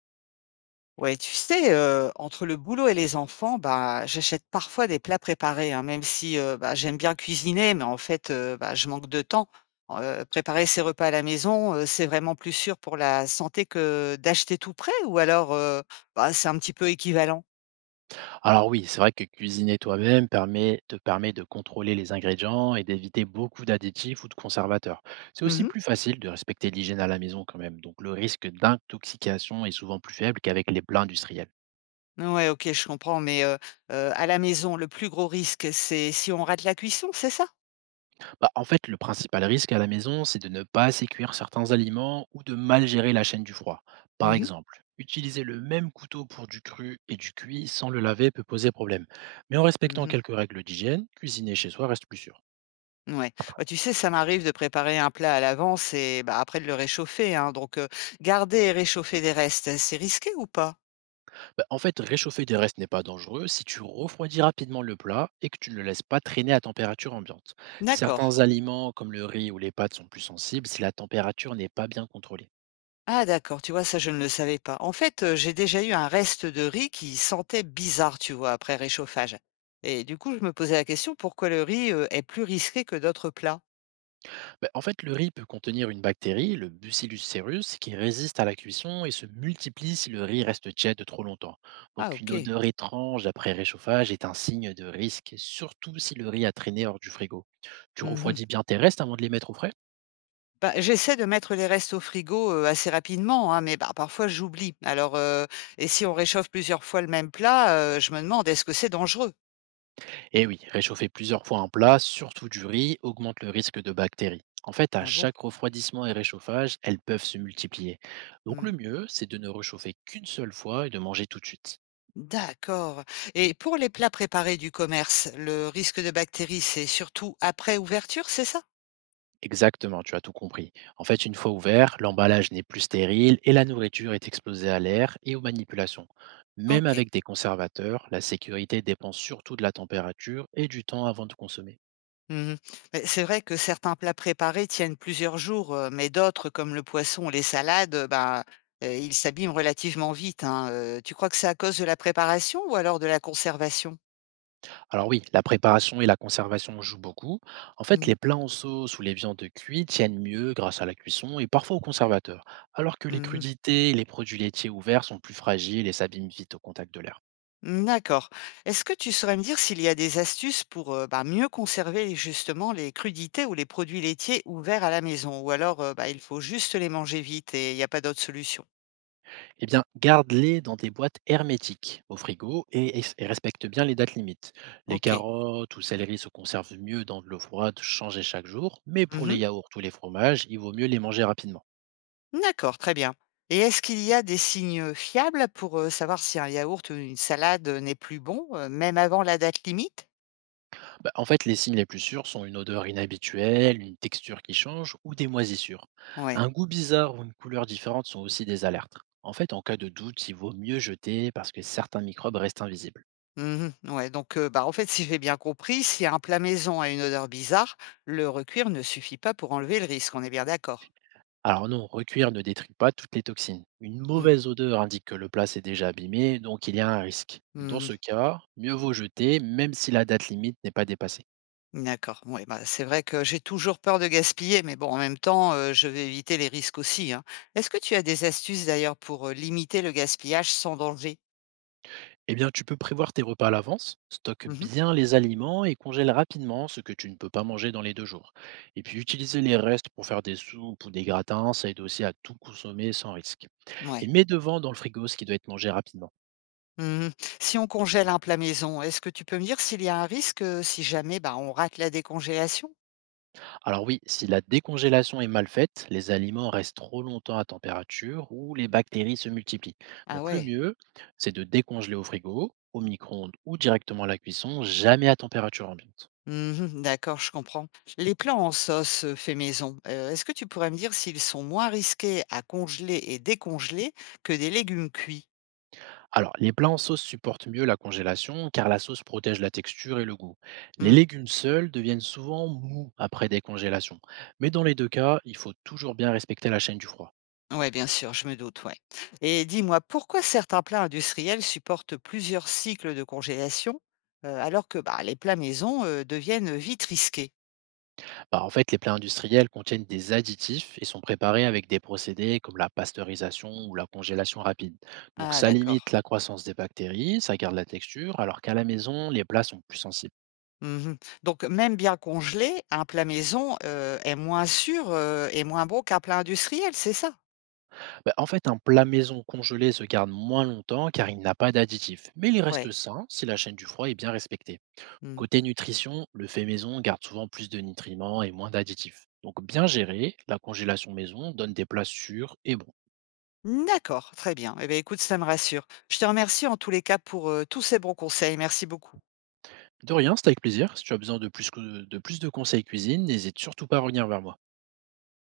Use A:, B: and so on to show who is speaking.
A: Ouais, tu sais, entre le boulot et les enfants, bah, j'achète parfois des plats préparés, hein, même si, bah, j'aime bien cuisiner, mais en fait, bah, je manque de temps. Préparer ses repas à la maison, c'est vraiment plus sûr pour la santé que d'acheter tout prêt, ou alors, bah, c'est un petit peu équivalent?
B: Alors oui, c'est vrai que cuisiner toi-même te permet de contrôler les ingrédients et d'éviter beaucoup d'additifs ou de conservateurs. C'est aussi
A: Mmh.
B: plus facile de respecter l'hygiène à la maison quand même, donc le risque d'intoxication est souvent plus faible qu'avec les plats industriels.
A: Ouais, OK, je comprends, mais à la maison, le plus gros risque, c'est si on rate la cuisson, c'est ça?
B: Bah, en fait, le principal risque à la maison, c'est de ne pas assez cuire certains aliments ou de mal gérer la chaîne du froid. Par
A: Mmh mh.
B: exemple, utiliser le même couteau pour du cru et du cuit sans le laver peut poser problème. Mais en respectant
A: Mmh.
B: quelques règles d'hygiène, cuisiner chez soi reste plus sûr.
A: Ouais. Bah, tu sais, ça m'arrive de préparer un plat à l'avance et bah, après de le réchauffer, hein. Garder et réchauffer des restes, hein, c'est risqué ou pas?
B: Bah, en fait, réchauffer des restes n'est pas dangereux si tu refroidis rapidement le plat et que tu ne le laisses pas traîner à température ambiante.
A: D'accord.
B: Certains aliments, comme le riz ou les pâtes, sont plus sensibles si la température n'est pas bien contrôlée.
A: Ah, d'accord. Tu vois, ça, je ne le savais pas. En fait, j'ai déjà eu un reste de riz qui sentait bizarre, tu vois, après réchauffage. Et du coup, je me posais la question pourquoi le riz est plus risqué que d'autres plats.
B: Bah, en fait, le riz peut contenir une bactérie, le Bucillus cereus, qui résiste à la cuisson et se multiplie si le riz reste tiède trop longtemps.
A: Ah,
B: Donc, une
A: ok.
B: odeur étrange après réchauffage est un signe de risque, surtout si le riz a traîné hors du frigo. Tu
A: Mhm.
B: refroidis bien tes restes avant de les mettre au frais.
A: Bah, j'essaie de mettre les restes au frigo assez rapidement, hein, mais bah, parfois j'oublie. Et si on réchauffe plusieurs fois le même plat, je me demande, est-ce que c'est dangereux?
B: Et oui, réchauffer plusieurs fois un plat, surtout du riz, augmente le risque de bactéries. En fait, à
A: Ah bon?
B: chaque refroidissement et réchauffage, elles peuvent se multiplier. Donc
A: Mmh.
B: le mieux, c'est de ne réchauffer qu'une seule fois et de manger tout de suite.
A: D'accord. Et pour les plats préparés du commerce, le risque de bactéries, c'est surtout après ouverture, c'est ça?
B: Exactement, tu as tout compris. En fait, une fois ouvert, l'emballage n'est plus stérile et la nourriture est exposée à l'air et aux manipulations. Même
A: OK.
B: avec des conservateurs, la sécurité dépend surtout de la température et du temps avant de consommer.
A: Mmh mh. C'est vrai que certains plats préparés tiennent plusieurs jours, mais d'autres, comme le poisson ou les salades, ben, ils s'abîment relativement vite, hein, Tu crois que c'est à cause de la préparation ou alors de la conservation?
B: Alors oui, la préparation et la conservation jouent beaucoup. En fait,
A: Mmh.
B: les plats en sauce ou les viandes cuites tiennent mieux grâce à la cuisson et parfois au conservateur, alors que les
A: Mmh.
B: crudités et les produits laitiers ouverts sont plus fragiles et s'abîment vite au contact de l'air.
A: Mmh, d'accord. Est-ce que tu saurais me dire s'il y a des astuces pour, bah, mieux conserver justement les crudités ou les produits laitiers ouverts à la maison? Ou alors, bah, il faut juste les manger vite et il n'y a pas d'autre solution?
B: Eh bien, garde-les dans des boîtes hermétiques au frigo et respecte bien les dates limites. Les
A: OK.
B: carottes ou céleri se conservent mieux dans de l'eau froide, changée chaque jour, mais pour les
A: Mmh.
B: yaourts ou les fromages, il vaut mieux les manger rapidement.
A: D'accord, très bien. Et est-ce qu'il y a des signes fiables pour, savoir si un yaourt ou une salade, n'est plus bon, même avant la date limite?
B: Bah, en fait, les signes les plus sûrs sont une odeur inhabituelle, une texture qui change ou des moisissures.
A: Ouais.
B: Un goût bizarre ou une couleur différente sont aussi des alertes. En fait, en cas de doute, il vaut mieux jeter parce que certains microbes restent invisibles.
A: Mmh. Ouais, donc, bah, en fait, si j'ai bien compris, si un plat maison a une odeur bizarre, le recuire ne suffit pas pour enlever le risque, on est bien d'accord?
B: Alors non, recueillir ne détruit pas toutes les toxines. Une
A: Mmh.
B: mauvaise odeur indique que le plat s'est déjà abîmé, donc il y a un risque. Dans
A: Mmh.
B: ce cas, mieux vaut jeter même si la date limite n'est pas dépassée.
A: D'accord. Oui, bah, c'est vrai que j'ai toujours peur de gaspiller, mais bon, en même temps, je vais éviter les risques aussi, hein. Est-ce que tu as des astuces d'ailleurs pour, limiter le gaspillage sans danger?
B: Eh bien, tu peux prévoir tes repas à l'avance, stocke
A: Mmh.
B: bien les aliments et congèle rapidement ce que tu ne peux pas manger dans les deux jours. Et puis, utiliser les restes pour faire des soupes ou des gratins, ça aide aussi à tout consommer sans risque. Et
A: Ouais.
B: mets devant dans le frigo ce qui doit être mangé rapidement.
A: Mmh. Si on congèle un plat maison, est-ce que tu peux me dire s'il y a un risque, si jamais, bah, on rate la décongélation?
B: Alors oui, si la décongélation est mal faite, les aliments restent trop longtemps à température ou les bactéries se multiplient.
A: Ah
B: Donc le
A: ouais.
B: mieux, c'est de décongeler au frigo, au micro-ondes ou directement à la cuisson, jamais à température ambiante.
A: Mmh. D'accord, je comprends. Les plats en sauce, faits maison, est-ce que tu pourrais me dire s'ils sont moins risqués à congeler et décongeler que des légumes cuits?
B: Alors, les plats en sauce supportent mieux la congélation car la sauce protège la texture et le goût. Les
A: Mmh.
B: légumes seuls deviennent souvent mous après décongélation. Mais dans les deux cas, il faut toujours bien respecter la chaîne du froid.
A: Ouais, bien sûr, je me doute, ouais. Et dis-moi, pourquoi certains plats industriels supportent plusieurs cycles de congélation, alors que bah, les plats maison deviennent vite risqués?
B: Bah, en fait, les plats industriels contiennent des additifs et sont préparés avec des procédés comme la pasteurisation ou la congélation rapide. Donc,
A: Ah,
B: ça
A: d'accord.
B: limite la croissance des bactéries, ça garde la texture, alors qu'à la maison, les plats sont plus sensibles.
A: Mhm. Donc, même bien congelé, un plat maison est moins sûr et moins bon qu'un plat industriel, c'est ça?
B: Bah, en fait, un plat maison congelé se garde moins longtemps car il n'a pas d'additifs. Mais il reste
A: Ouais.
B: sain si la chaîne du froid est bien respectée.
A: Mm.
B: Côté nutrition, le fait maison garde souvent plus de nutriments et moins d'additifs. Donc bien géré, la congélation maison donne des plats sûrs et bons.
A: D'accord, très bien. Eh bien, écoute, ça me rassure. Je te remercie en tous les cas pour tous ces bons conseils. Merci beaucoup.
B: De rien, c'est avec plaisir. Si tu as besoin de plus, de plus de conseils cuisine, n'hésite surtout pas à revenir vers moi.